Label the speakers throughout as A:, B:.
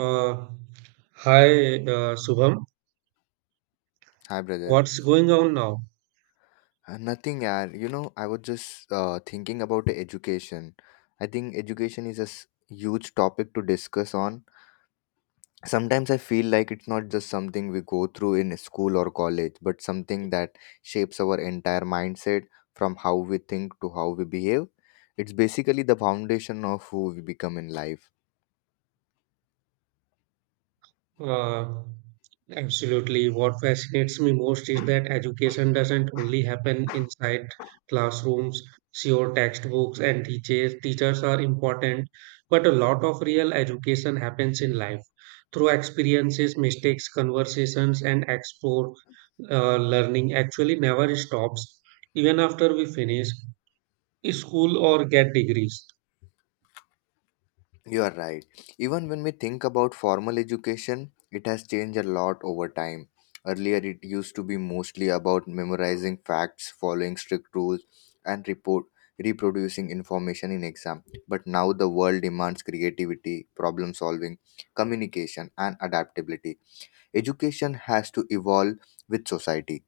A: Uh, hi, Shubham.
B: Hi, brother.
A: What's going on now?
B: Nothing, yaar. I was just thinking about the education. I think education is a huge topic to discuss on. Sometimes I feel like it's not just something we go through in school or college, but something that shapes our entire mindset from how we think to how we behave. It's basically the foundation of who we become in life.
A: Uh, absolutely. What fascinates me most is that education doesn't only happen inside classrooms. Sure, textbooks and teachers are important, but a lot of real education happens in life through experiences, mistakes, conversations, and explore learning actually never stops even after we finish school or get degrees.
B: You are right. Even when we think about formal education, it has changed a lot over time. Earlier, it used to be mostly about memorizing facts, following strict rules, and report reproducing information in exam. But now the world demands creativity, problem solving, communication, and adaptability. Education has to evolve with society.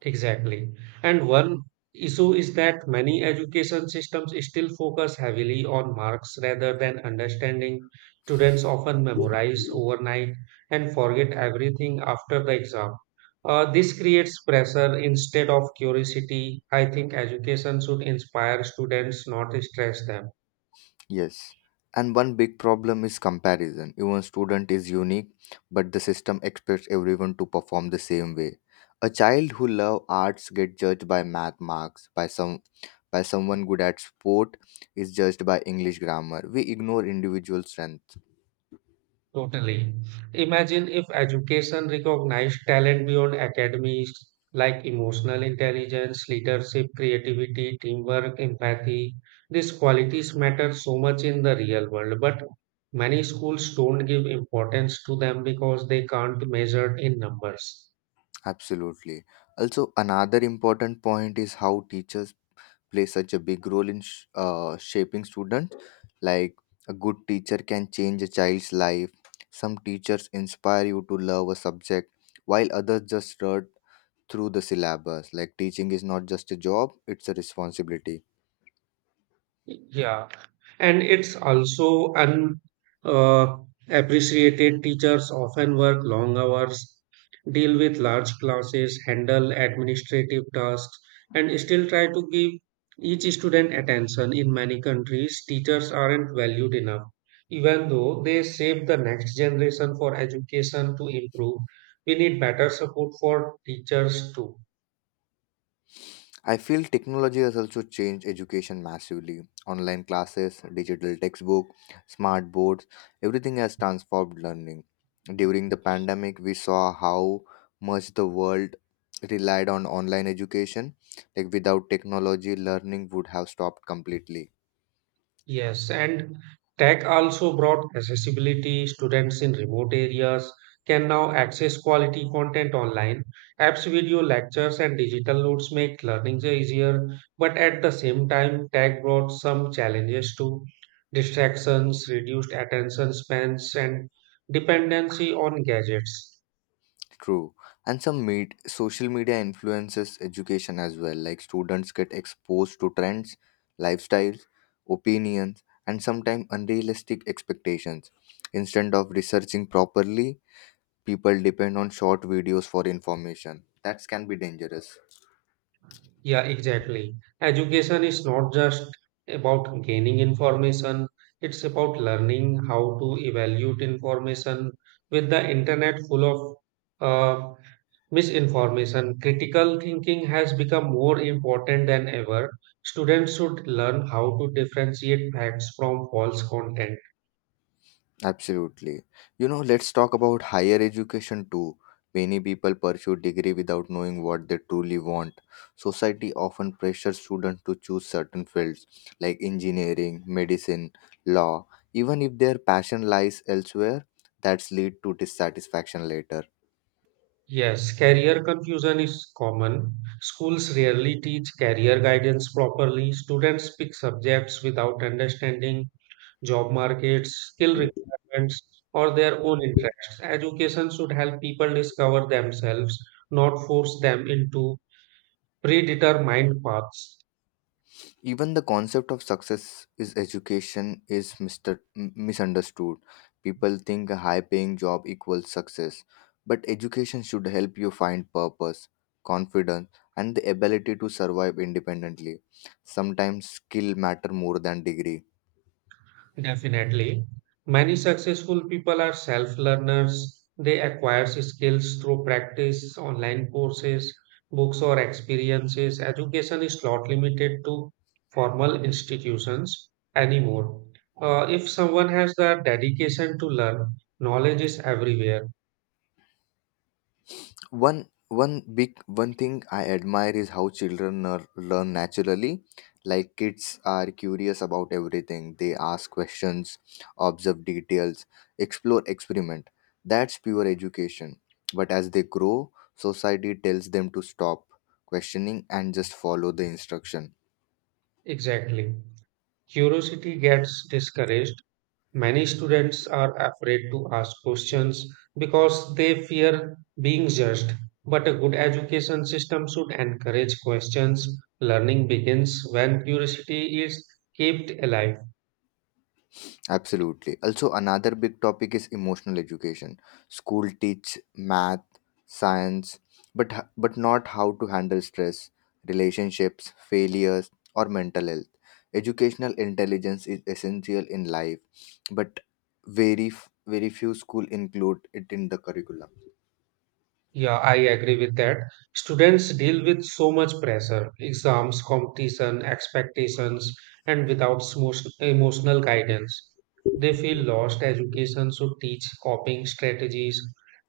A: Exactly. And one issue is that many education systems still focus heavily on marks rather than understanding. Students often memorize overnight and forget everything after the exam. This creates pressure instead of curiosity. I think education should inspire students, not stress them.
B: Yes. And one big problem is comparison. Even student is unique, but the system expects everyone to perform the same way. A child who love arts get judged by math marks, by someone good at sport is judged by English grammar. We ignore individual strength.
A: Totally. Imagine if education recognized talent beyond academies like emotional intelligence, leadership, creativity, teamwork, empathy. These qualities matter so much in the real world, but many schools don't give importance to them because they can't measure in numbers.
B: Absolutely. Also, another important point is how teachers play such a big role in shaping students. Like a good teacher can change a child's life. Some teachers inspire you to love a subject, while others just run through the syllabus. Like teaching is not just a job, it's a responsibility.
A: Yeah, and it's also un uh, appreciated. Teachers often work long hours, deal with large classes, handle administrative tasks, and still try to give each student attention. In many countries, teachers aren't valued enough, even though they shape the next generation for education to improve. We need better support for teachers too.
B: I feel technology has also changed education massively. Online classes, digital textbook, smart boards, everything has transformed learning. During the pandemic, we saw how much the world relied on online education. Like without technology, learning would have stopped completely.
A: Yes, and tech also brought accessibility. Students in remote areas can now access quality content online. Apps, video lectures, and digital notes make learning easier, but at the same time, tech brought some challenges too. Distractions, reduced attention spans, and dependency on gadgets.
B: True. And some meet social media influences education as well. Like students get exposed to trends, lifestyles, opinions, and sometimes unrealistic expectations. Instead of researching properly, people depend on short videos for information. That can be dangerous.
A: Yeah, exactly. Education is not just about gaining information, it's about learning how to evaluate information. With the internet full of uh, misinformation, critical thinking has become more important than ever. Students should learn how to differentiate facts from false content.
B: Absolutely. Let's talk about higher education too. Many people pursue degree without knowing what they truly want. Society often pressures students to choose certain fields like engineering, medicine, law, even if their passion lies elsewhere, that's lead to dissatisfaction later.
A: Yes, career confusion is common. Schools rarely teach career guidance properly. Students pick subjects without understanding job markets, skill requirements, or their own interests. Education should help people discover themselves, not force them into predetermined paths.
B: Even the concept of success is education is misunderstood. People think a high paying job equals success, but education should help you find purpose, confidence, and the ability to survive independently. Sometimes skill matter more than degree.
A: Definitely. Many successful people are self learners. They acquire skills through practice, online courses, books, or experiences. Education is not limited to formal institutions anymore. If someone has the dedication to learn, knowledge is everywhere.
B: One thing I admire is how children are, learn naturally. Like kids are curious about everything. They ask questions, observe details, explore, experiment. That's pure education. But as they grow, society tells them to stop questioning and just follow the instruction.
A: Exactly. Curiosity gets discouraged. Many students are afraid to ask questions because they fear being judged. But a good education system should encourage questions. Learning begins when curiosity is kept alive.
B: Absolutely. Also, another big topic is emotional education. School teach math, science, but but not how to handle stress, relationships, failures, or mental health. Educational intelligence is essential in life, but very f- very few school include it in the curriculum.
A: Yeah, I agree with that. Students deal with so much pressure, exams, competition, expectations, and without emotional guidance. They feel lost. Education should teach coping strategies,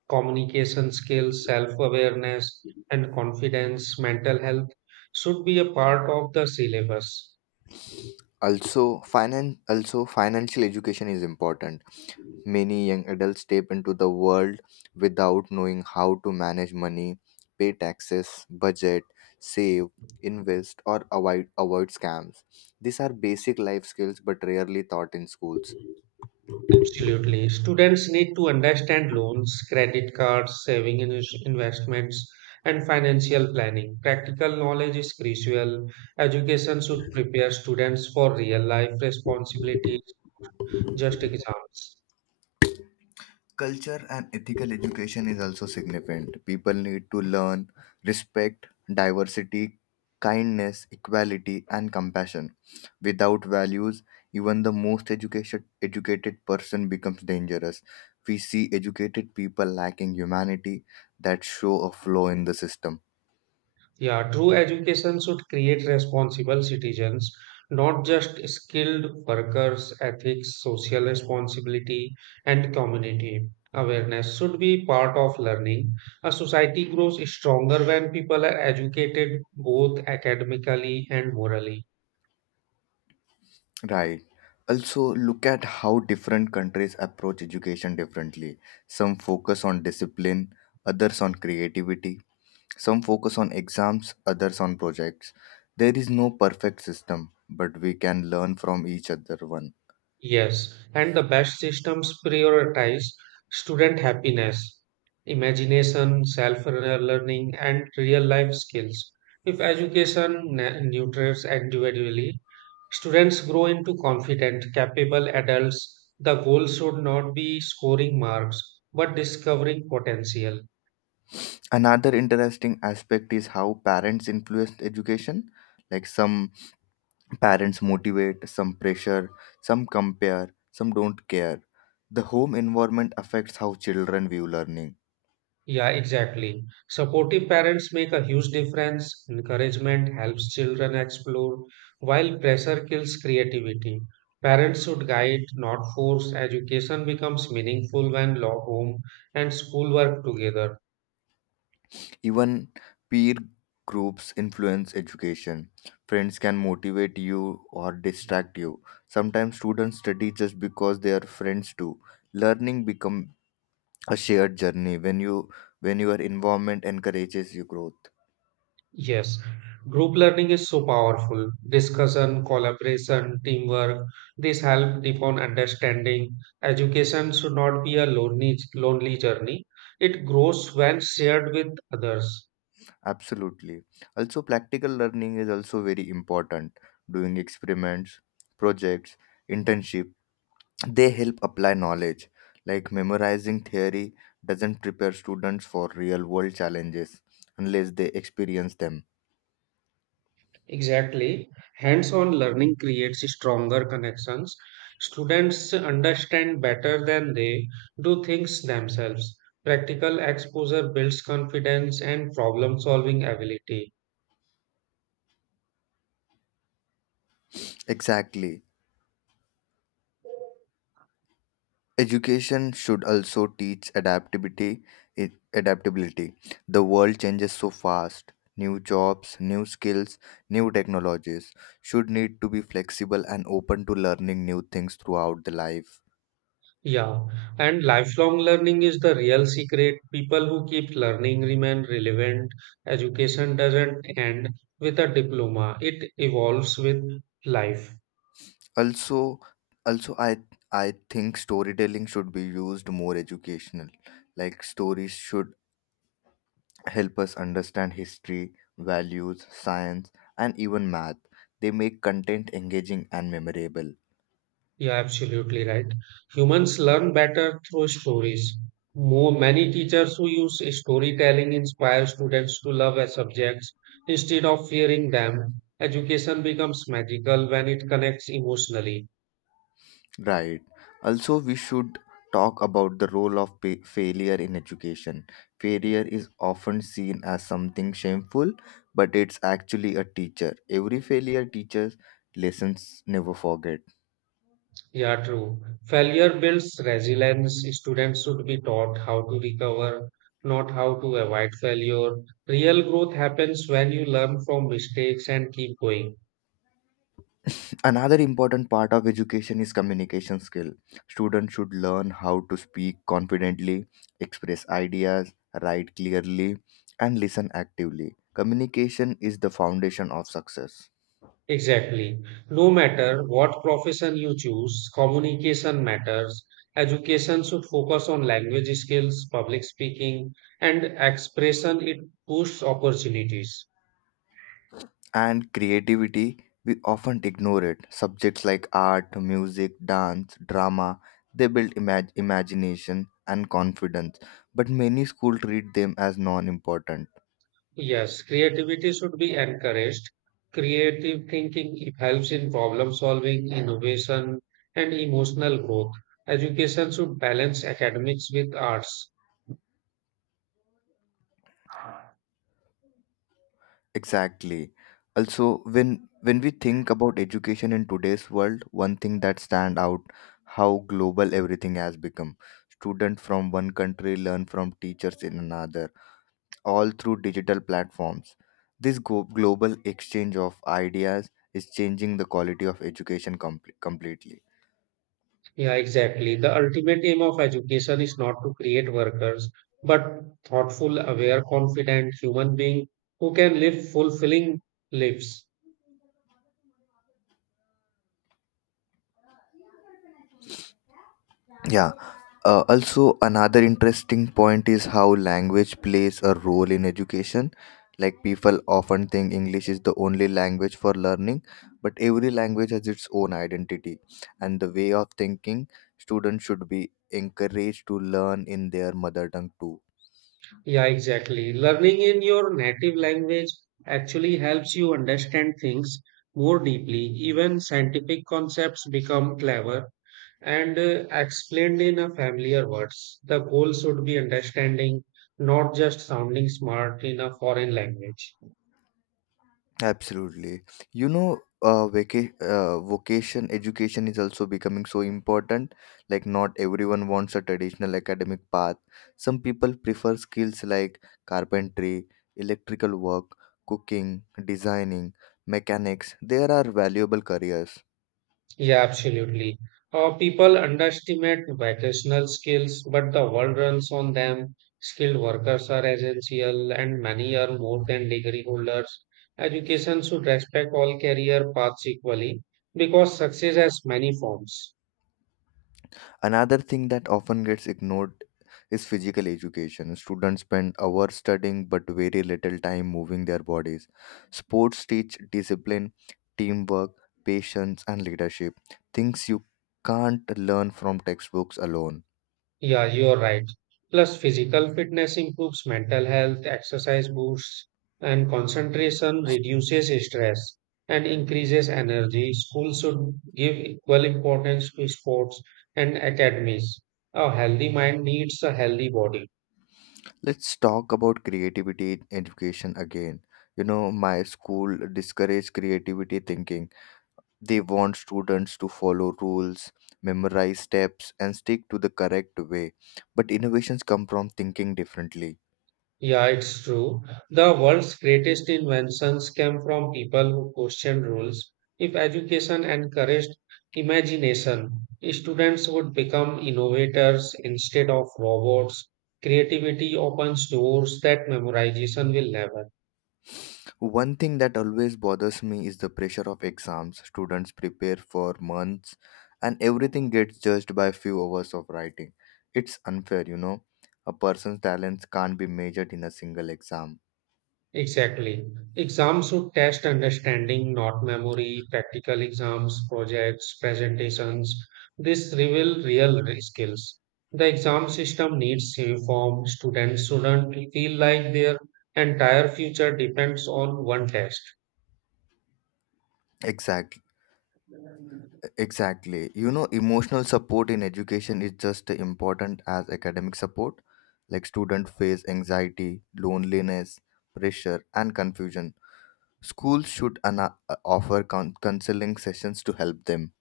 A: communication skills, self awareness, and confidence. Mental health should be a part of the syllabus.
B: Also, also financial education is important. Many young adults step into the world without knowing how to manage money, pay taxes, budget, save, invest, or avoid scams. These are basic life skills but rarely taught in schools.
A: Absolutely. Students need to understand loans, credit cards, saving and investments, and financial planning. Practical knowledge is crucial. Education should prepare students for real life responsibilities, just exams.
B: Culture and ethical education is also significant. People need to learn respect, diversity, kindness, equality, and compassion. Without values, even the educated person becomes dangerous. We see educated people lacking humanity that show a flaw in the system.
A: Yeah, true education should create responsible citizens, not just skilled workers, ethics, social responsibility, and community. Awareness should be part of learning. A society grows stronger when people are educated both academically and morally.
B: Right. Also, look at how different countries approach education differently. Some focus on discipline, others on creativity, some focus on exams, others on projects. There is no perfect system, but we can learn from each other one.
A: Yes, and the best systems prioritize student happiness, imagination, self learning, and real life skills. If education nurtures individually, students grow into confident, capable adults. The goal should not be scoring marks, but discovering potential.
B: Another interesting aspect is how parents influence education. Like some parents motivate, some pressure, some compare, some don't care. The home environment affects how children view learning.
A: Yeah, exactly. Supportive parents make a huge difference. Encouragement helps children explore, while pressure kills creativity. Parents should guide, not force. Education becomes meaningful when law, home, and school work together.
B: Even peer groups influence education. Friends can motivate you or distract you. Sometimes students study just because their friends do. Learning become a shared journey when your environment encourages your growth.
A: Yes, group learning is so powerful. Discussion, collaboration, teamwork, this help deepen understanding. Education should not be a lonely journey. It grows when shared with others.
B: Absolutely. Also practical learning is also very important. Doing experiments, projects, internships they help apply knowledge like memorizing theory doesn't prepare students for real world challenges unless they experience them.
A: Exactly. Hands-on learning creates stronger connections. Students understand better than they do things themselves. Practical exposure builds confidence and problem-solving ability.
B: Exactly. Education should also teach adaptability, adaptability. The world changes so fast, new jobs, new skills, new technologies, should need to be flexible and open to learning new things throughout the life.
A: Yeah, and lifelong learning is the real secret. People who keep learning remain relevant. Education doesn't end with a diploma, it evolves with life.
B: also also, I think storytelling should be used more educational. Like stories should help us understand history, values, science, and even math. They make content engaging and memorable.
A: Yeah, absolutely right. Humans learn better through stories. More many teachers who use storytelling inspire students to love as subjects instead of fearing them. Education becomes magical when it connects emotionally.
B: Right. Also, we should talk about the role of failure in education. Failure is often seen as something shameful, but it's actually a teacher. Every failure teaches lessons never forget.
A: Yeah, true. Failure builds resilience. Students should be taught how to recover, not how to avoid failure. Real growth happens when you learn from mistakes and keep going.
B: Another important part of education is communication skill. Students should learn how to speak confidently, express ideas, write clearly, and listen actively. Communication is the foundation of success.
A: Exactly. No matter what profession you choose, communication matters. Education should focus on language skills, public speaking, and expression. It boosts opportunities.
B: And creativity, we often ignore it. Subjects like art, music, dance, drama, they build imagination and confidence, but many schools treat them as non important.
A: Yes, creativity should be encouraged. Creative thinking it helps in problem solving, innovation, and emotional growth. Education should balance academics with arts.
B: Exactly. Also, when we think about education in today's world, one thing that stand out how global everything has become. Student from one country learn from teachers in another, all through digital platforms. This global exchange of ideas is changing the quality of education completely.
A: Yeah, exactly. The ultimate aim of education is not to create workers, but thoughtful, aware, confident human being who can live fulfilling lives.
B: Yeah. Also, another interesting point is how language plays a role in education. Like, people often think English is the only language for learning, but every language has its own identity and the way of thinking. Students should be encouraged to learn in their mother tongue too.
A: Yeah, exactly. Learning in your native language actually helps you understand things more deeply. Even scientific concepts become clever and explained in a familiar words. The goal should be understanding, not just sounding smart in a foreign language.
B: Absolutely. You know, Vocation education is also becoming so important. Like, not everyone wants a traditional academic path. Some people prefer skills like carpentry, electrical work, cooking, designing, mechanics. There are valuable careers.
A: Yeah, absolutely. People underestimate vocational skills, but the world runs on them. Skilled workers are essential, and many are more than degree holders. Education should respect all career paths equally because success has many forms.
B: Another thing that often gets ignored is physical education. Students spend hours studying but very little time moving their bodies. Sports teach discipline, teamwork, patience, and leadership, things you can't learn from textbooks alone.
A: Yeah, you're right. Plus, physical fitness improves mental health, exercise boosts, and concentration reduces stress and increases energy. Schools should give equal importance to sports and academies. A healthy mind needs a healthy body.
B: Let's talk about creativity in education again. You know, my school discouraged creativity thinking. They want students to follow rules, memorize steps, and stick to the correct way. But innovations come from thinking differently.
A: Yeah, it's true. The world's greatest inventions came from people who questioned rules. If education encouraged imagination, students would become innovators instead of robots. Creativity opens doors that memorization will never.
B: One thing that always bothers me is the pressure of exams. Students prepare for months and everything gets judged by few hours of writing. It's unfair, you know. A person's talents can't be measured in a single exam.
A: Exactly. Exams should test understanding, not memory, practical exams, projects, presentations. This reveal real skills. The exam system needs uniform. Students shouldn't feel like their entire future depends on one test.
B: Exactly Exactly. You know, emotional support in education is just as important as academic support. Like students face anxiety, loneliness, pressure, and confusion. Schools should offer counseling sessions to help them.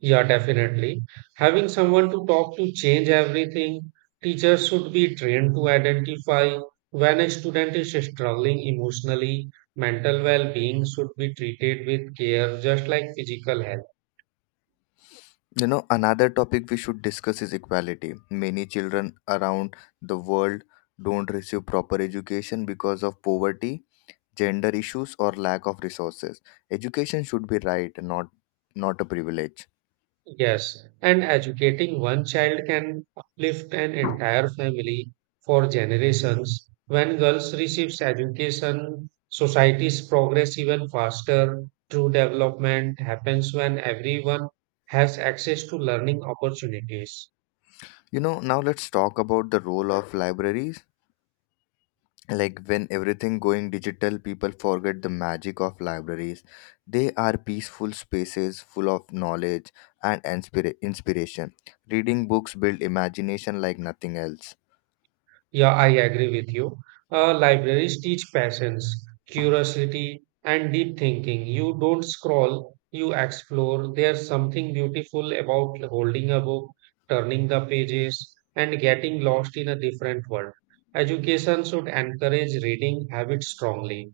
A: Yeah, definitely. Having someone to talk to change everything. Teachers should be trained to identify when a student is struggling emotionally. Mental well-being should be treated with care, just like physical health.
B: You know, another topic we should discuss is equality. Many children around the world don't receive proper education because of poverty, gender issues, or lack of resources. Education should be right, not a privilege.
A: Yes, and educating one child can uplift an entire family for generations. When girls receives education, societies progress even faster. True development happens when everyone has access to learning opportunities.
B: You know, now let's talk about the role of libraries. Like when everything going digital, people forget the magic of libraries. They are peaceful spaces full of knowledge and inspiration. Reading books build imagination like nothing else.
A: Yeah, I agree with you. Libraries teach patience, curiosity, and deep thinking. You don't scroll, you explore. There's something beautiful about holding a book, turning the pages, and getting lost in a different world. Education should encourage reading habits strongly.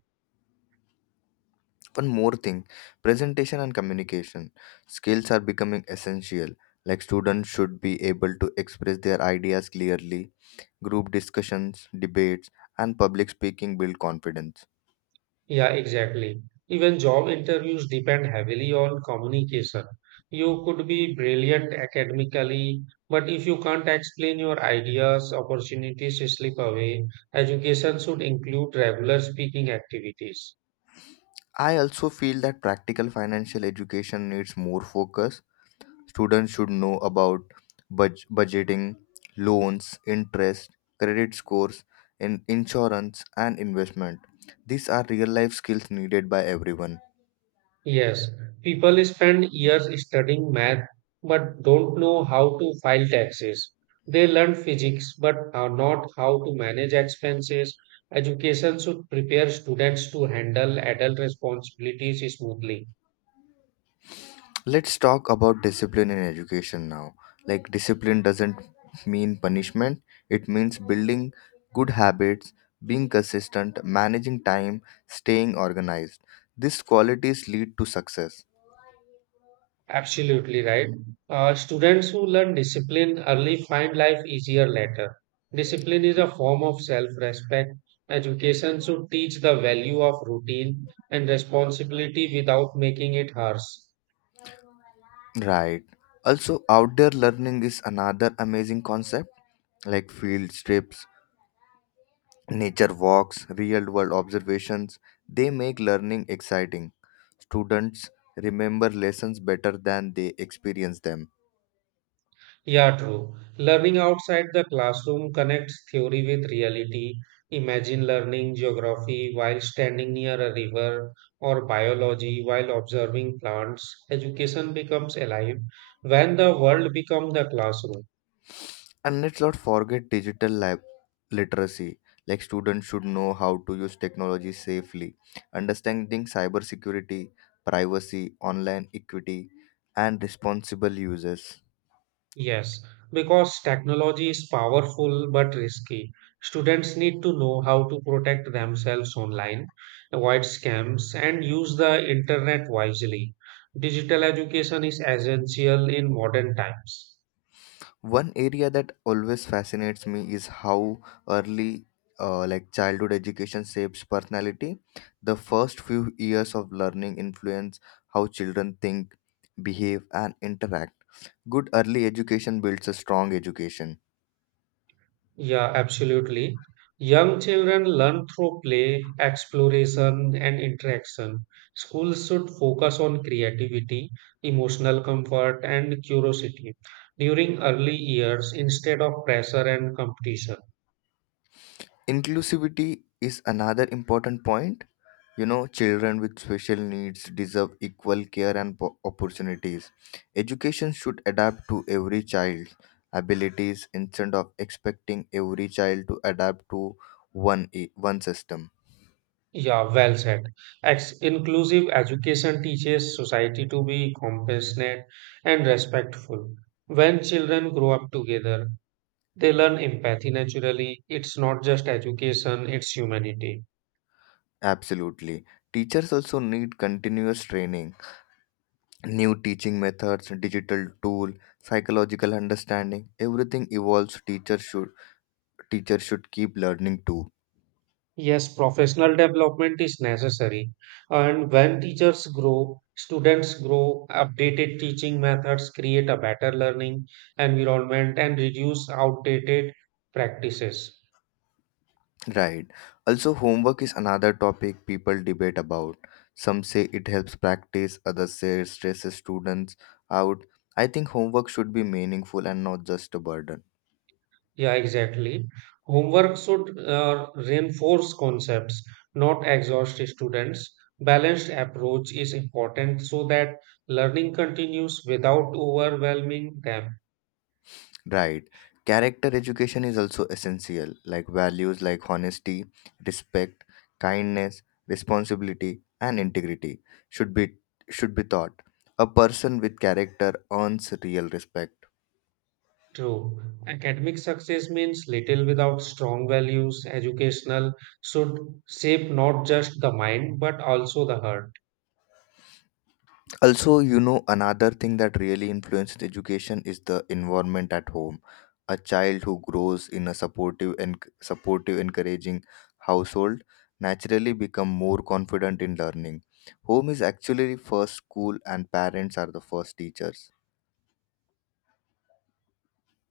B: One more thing, presentation and communication skills are becoming essential. Like students should be able to express their ideas clearly. Group discussions, debates, and public speaking build confidence.
A: Yeah, exactly. Even job interviews depend heavily on communication. You could be brilliant academically, but if you can't explain your ideas, opportunities slip away. Education should include regular speaking activities.
B: I also feel that practical financial education needs more focus. Students should know about budgeting, loans, interest, credit scores, insurance, and investment. These are real life skills needed by everyone.
A: Yes, people spend years studying math but don't know how to file taxes. They learn physics but are not how to manage expenses. Education should prepare students to handle adult responsibilities smoothly.
B: Let's talk about discipline in education now. Like, discipline doesn't mean punishment, it means building good habits, being consistent, managing time, staying organized. These qualities lead to success.
A: Absolutely right. Students who learn discipline early find life easier later. Discipline is a form of self-respect. Education should teach the value of routine and responsibility without making it harsh.
B: Right. Also, outdoor learning is another amazing concept, like field trips, nature walks, real world observations. They make learning exciting. Students remember lessons better than they experience them.
A: Yeah, true. Learning outside the classroom connects theory with reality. Imagine learning geography while standing near a river or biology while observing plants. Education becomes alive when the world becomes the classroom.
B: And let's not forget digital lab literacy. Like students should know how to use technology safely, understanding cybersecurity, privacy, online equity, and responsible uses.
A: Yes, because technology is powerful but risky. Students need to know how to protect themselves online, avoid scams, and use the internet wisely. Digital education is essential in modern times.
B: One area that always fascinates me is how early, like childhood education shapes personality. The first few years of learning influence how children think, behave, and interact. Good early education builds a strong education.
A: Yeah, absolutely. Young children learn through play, exploration, and interaction. Schools should focus on creativity, emotional comfort, and curiosity during early years instead of pressure and competition.
B: Inclusivity is another important point. You know, children with special needs deserve equal care and opportunities. Education should adapt to every child's abilities instead of expecting every child to adapt to one system.
A: Yeah, well said. Ex Inclusive education teaches society to be compassionate and respectful. When children grow up together, they learn empathy naturally. It's not just education, it's humanity.
B: Absolutely. Teachers also need continuous training, new teaching methods, digital tool, psychological understanding. Everything evolves. Teachers should keep learning too.
A: Yes, professional development is necessary. And when teachers grow, students grow, updated teaching methods create a better learning environment and reduce outdated practices.
B: Right. Also, homework is another topic people debate about. Some say it helps practice, others say it stresses students out. I think homework should be meaningful and not just a burden.
A: Yeah, exactly. Homework should reinforce concepts, not exhaust students. Balanced approach is important so that learning continues without overwhelming them.
B: Right. Character education is also essential, like values like honesty, respect, kindness, responsibility, and integrity should be should be taught. A person with character earns real respect.
A: True. Academic success means little without strong values. Educational should shape not just the mind but also the heart.
B: Also, you know, another thing that really influences education is the environment at home. A child who grows in a supportive, encouraging household naturally become more confident in learning. Home is actually first school, and parents are the first teachers.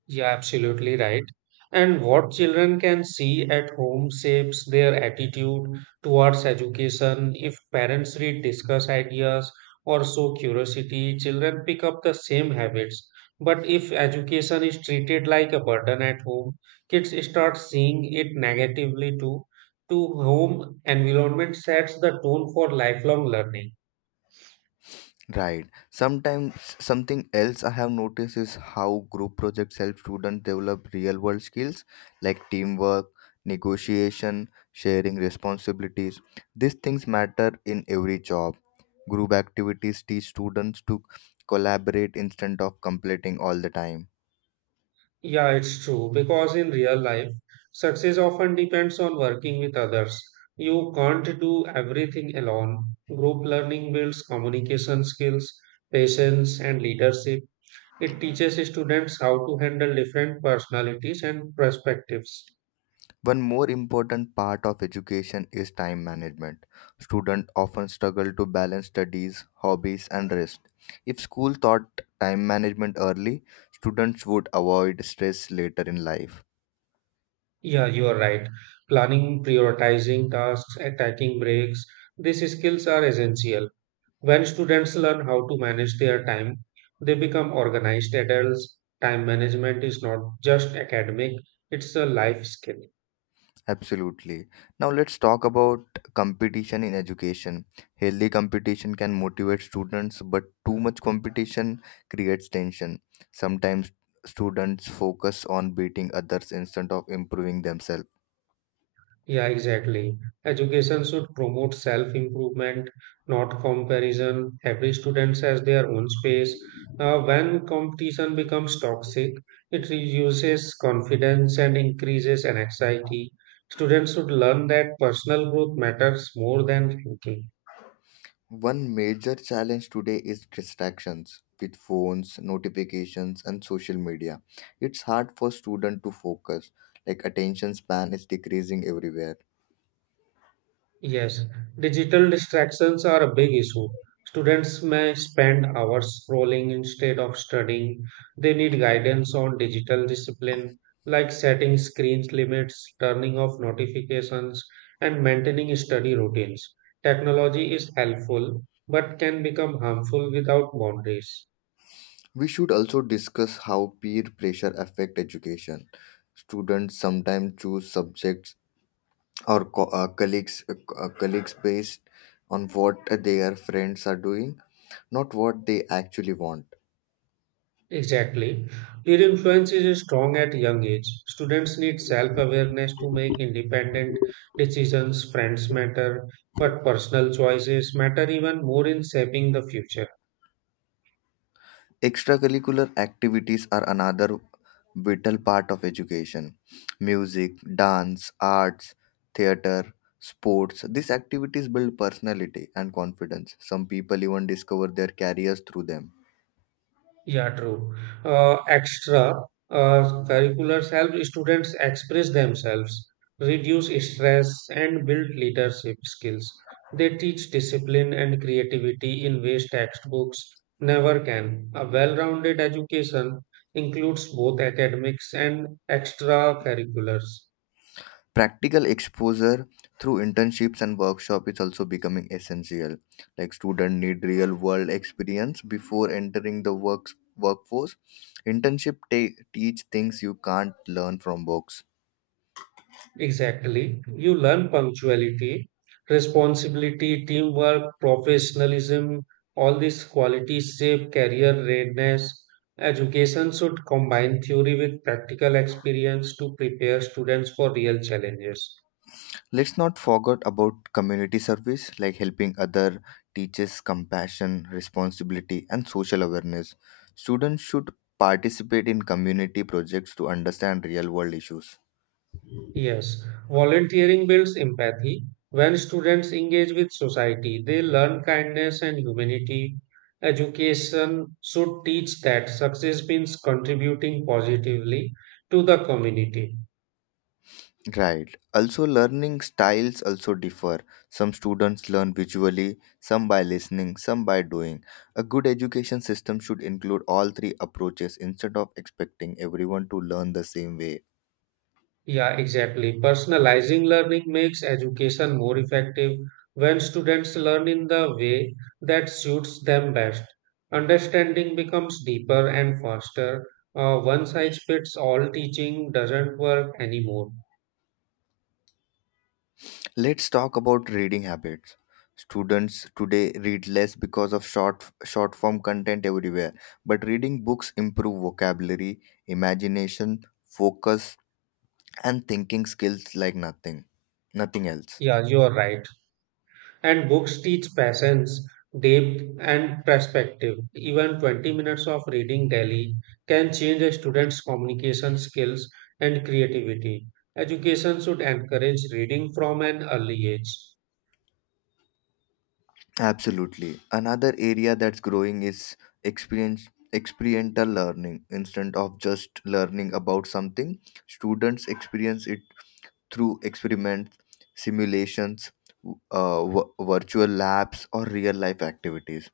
A: Yeah, absolutely right. And what children can see at home shapes their attitude towards education. If parents read, discuss ideas, or show curiosity, children pick up the same habits. But if education is treated like a burden at home, kids start seeing it negatively too. To home environment sets the tone for lifelong learning.
B: Right. Sometimes something else I have noticed is how group projects help students develop real world skills like teamwork, negotiation, sharing responsibilities. These things matter in every job. Group activities teach students to collaborate instead of completing all the time.
A: Yeah, it's true because in real life, success often depends on working with others. You can't do everything alone. Group learning builds communication skills, patience, and leadership. It teaches students how to handle different personalities and perspectives.
B: One more important part of education is time management. Students often struggle to balance studies, hobbies, and rest. If school taught time management early, students would avoid stress later in life.
A: Yeah, you are right. Planning, prioritizing tasks, and taking breaks, these skills are essential. When students learn how to manage their time, they become organized adults. Time management is not just academic, it's a life skill.
B: Absolutely. Now let's talk about competition in education. Healthy competition can motivate students, but too much competition creates tension. Sometimes students focus on beating others instead of improving themselves.
A: Yeah, exactly. Education should promote self improvement, not comparison. Every student has their own space. When competition becomes toxic, it reduces confidence and increases anxiety. Students should learn that personal growth matters more than ranking.
B: One major challenge today is distractions with phones, notifications, and social media. It's hard for students to focus, like attention span is decreasing everywhere.
A: Yes, digital distractions are a big issue. Students may spend hours scrolling instead of studying. They need guidance on digital discipline, like setting screens limits, turning off notifications, and maintaining study routines. Technology is helpful, but can become harmful without boundaries.
B: We should also discuss how peer pressure affect education. Students sometimes choose subjects or colleagues based on what their friends are doing, not what they actually want.
A: Exactly. Peer influence is strong at young age. Students need self-awareness to make independent decisions. Friends matter, but personal choices matter even more in shaping the future.
B: Extracurricular activities are another vital part of education. Music, dance, arts, theater, sports. These activities build personality and confidence. Some people even discover their careers through them.
A: Yeah, true. Extra Curriculars help students express themselves, reduce stress, and build leadership skills. They teach discipline and creativity in ways textbooks never can. A well-rounded education includes both academics and extracurriculars.
B: Practical exposure through internships and workshop is also becoming essential. Like students need real world experience before entering the works workforce. Internship teach things you can't learn from books.
A: Exactly. You learn punctuality, responsibility, teamwork, professionalism, all these qualities shape career readiness. Education should combine theory with practical experience to prepare students for real challenges.
B: Let's not forget about community service like helping other teaches compassion, responsibility and social awareness. Students should participate in community projects to understand real world issues.
A: Yes, volunteering builds empathy. When students engage with society, they learn kindness and humanity. Education should teach that success means contributing positively to the community.
B: Right. Also learning styles also differ. Some students learn visually, some by listening, some by doing. A good education system should include all three approaches instead of expecting everyone to learn the same way.
A: Yeah, exactly. Personalizing learning makes education more effective when students learn in the way that suits them best. Understanding becomes deeper and faster. One size fits all teaching doesn't work anymore.
B: Let's talk about reading habits. Students today read less because of short form content everywhere, but reading books improve vocabulary, imagination, focus and thinking skills like nothing else.
A: Yeah, you are right. And books teach patience, depth, and perspective. Even 20 minutes of reading daily can change a student's communication skills and creativity. Education should encourage reading from an early age.
B: Absolutely. Another area that's growing is experience experiential learning instead of just learning about something students experience it through experiments, simulations, virtual labs, or real life activities.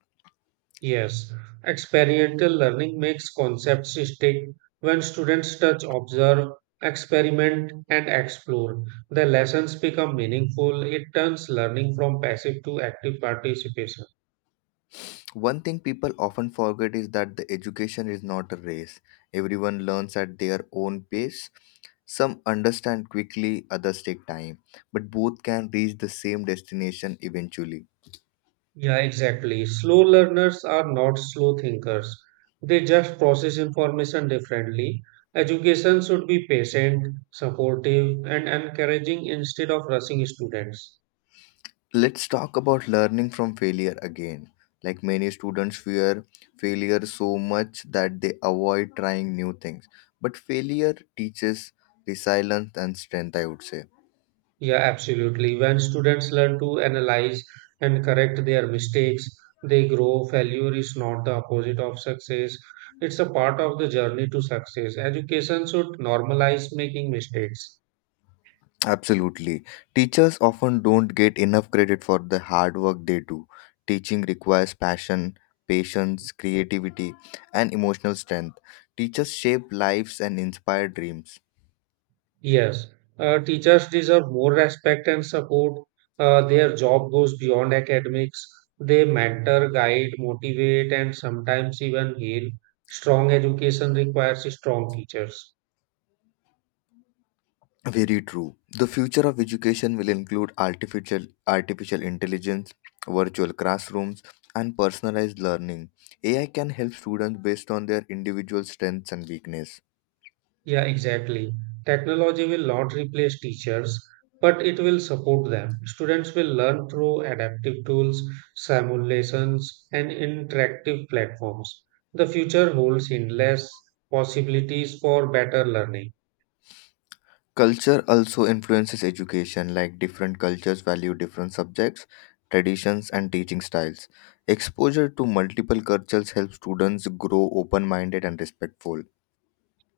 A: Yes, experiential learning makes concepts stick when students touch, observe, experiment, and explore. The lessons become meaningful. It turns learning from passive to active participation.
B: One thing people often forget is that the education is not a race. Everyone learns at their own pace. Some understand quickly, others take time, but both can reach the same destination eventually.
A: Yeah, exactly. Slow learners are not slow thinkers. They just process information differently. Education should be patient, supportive, and encouraging instead of rushing students.
B: Let's talk about learning from failure again. Like many students fear failure so much that they avoid trying new things. But failure teaches resilience and strength, I would say.
A: Yeah, absolutely. When students learn to analyze and correct their mistakes, they grow. Failure is not the opposite of success, it's a part of the journey to success. Education should normalize making mistakes.
B: Absolutely. Teachers often don't get enough credit for the hard work they do. Teaching requires passion, patience, creativity, and emotional strength. Teachers shape lives and inspire dreams.
A: Yes, teachers deserve more respect and support. Their job goes beyond academics. They mentor, guide, motivate, and sometimes even heal. Strong education requires strong teachers.
B: Very true. The future of education will include artificial intelligence, virtual classrooms, and personalized learning. AI can help students based on their individual strengths and weakness.
A: Yeah, exactly. Technology will not replace teachers, but it will support them. Students will learn through adaptive tools, simulations, and interactive platforms. The future holds endless possibilities for better learning.
B: Culture also influences education, like different cultures value different subjects, traditions, and teaching styles. Exposure to multiple cultures helps students grow open minded and respectful.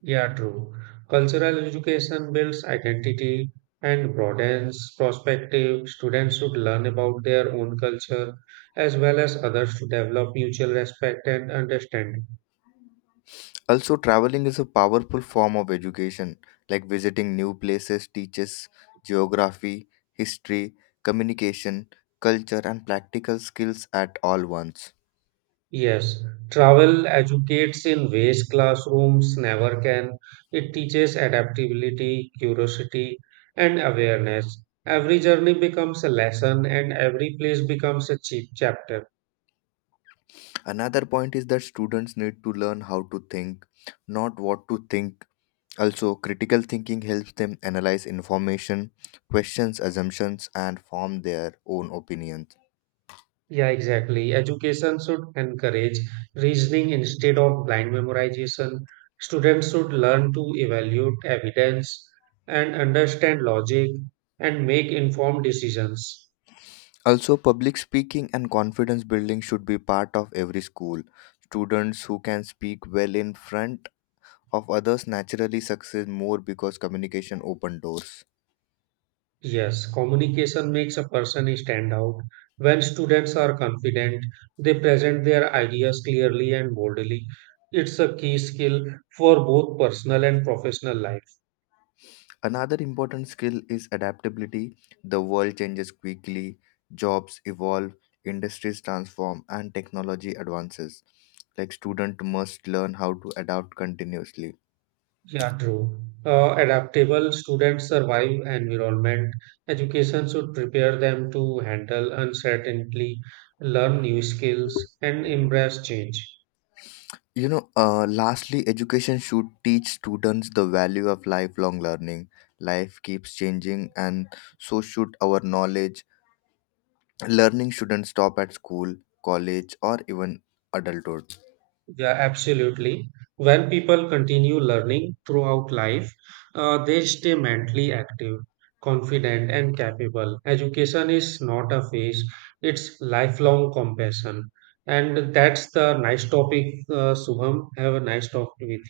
A: Yeah, true. Cultural education builds identity and broadens perspective. Students should learn about their own culture as well as others to develop mutual respect and understanding.
B: Also, traveling is a powerful form of education, like visiting new places teaches geography, history, communication, culture, and practical skills at all once.
A: Yes, travel educates in ways classrooms never can. It teaches adaptability, curiosity, and awareness. Every journey becomes a lesson, and every place becomes a cheap chapter.
B: Another point is that students need to learn how to think, not what to think. Also, critical thinking helps them analyze information, questions assumptions, and form their own opinions.
A: Yeah, exactly. Education should encourage reasoning instead of blind memorization. Students should learn to evaluate evidence and understand logic and make informed decisions.
B: Also, public speaking and confidence building should be part of every school. Students who can speak well in front of others naturally succeed more because communication open doors.
A: Yes, communication makes a person stand out. When students are confident, they present their ideas clearly and boldly. It's a key skill for both personal and professional life.
B: Another important skill is adaptability. The world changes quickly, jobs evolve, industries transform, and technology advances. Like student must learn how to adapt continuously.
A: Yeah, true. Adaptable students survive environment. Education should prepare them to handle uncertainty, learn new skills, and embrace change.
B: Lastly, education should teach students the value of lifelong learning. Life keeps changing, and so should our knowledge. Learning shouldn't stop at school, college, or even adulthood.
A: Yeah, absolutely. When people continue learning throughout life, they stay mentally active, confident, and capable. Education is not a phase, it's lifelong compassion. And that's the nice topic, Subham. Have a nice talk with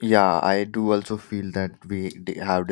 B: Yeah, I do also feel that have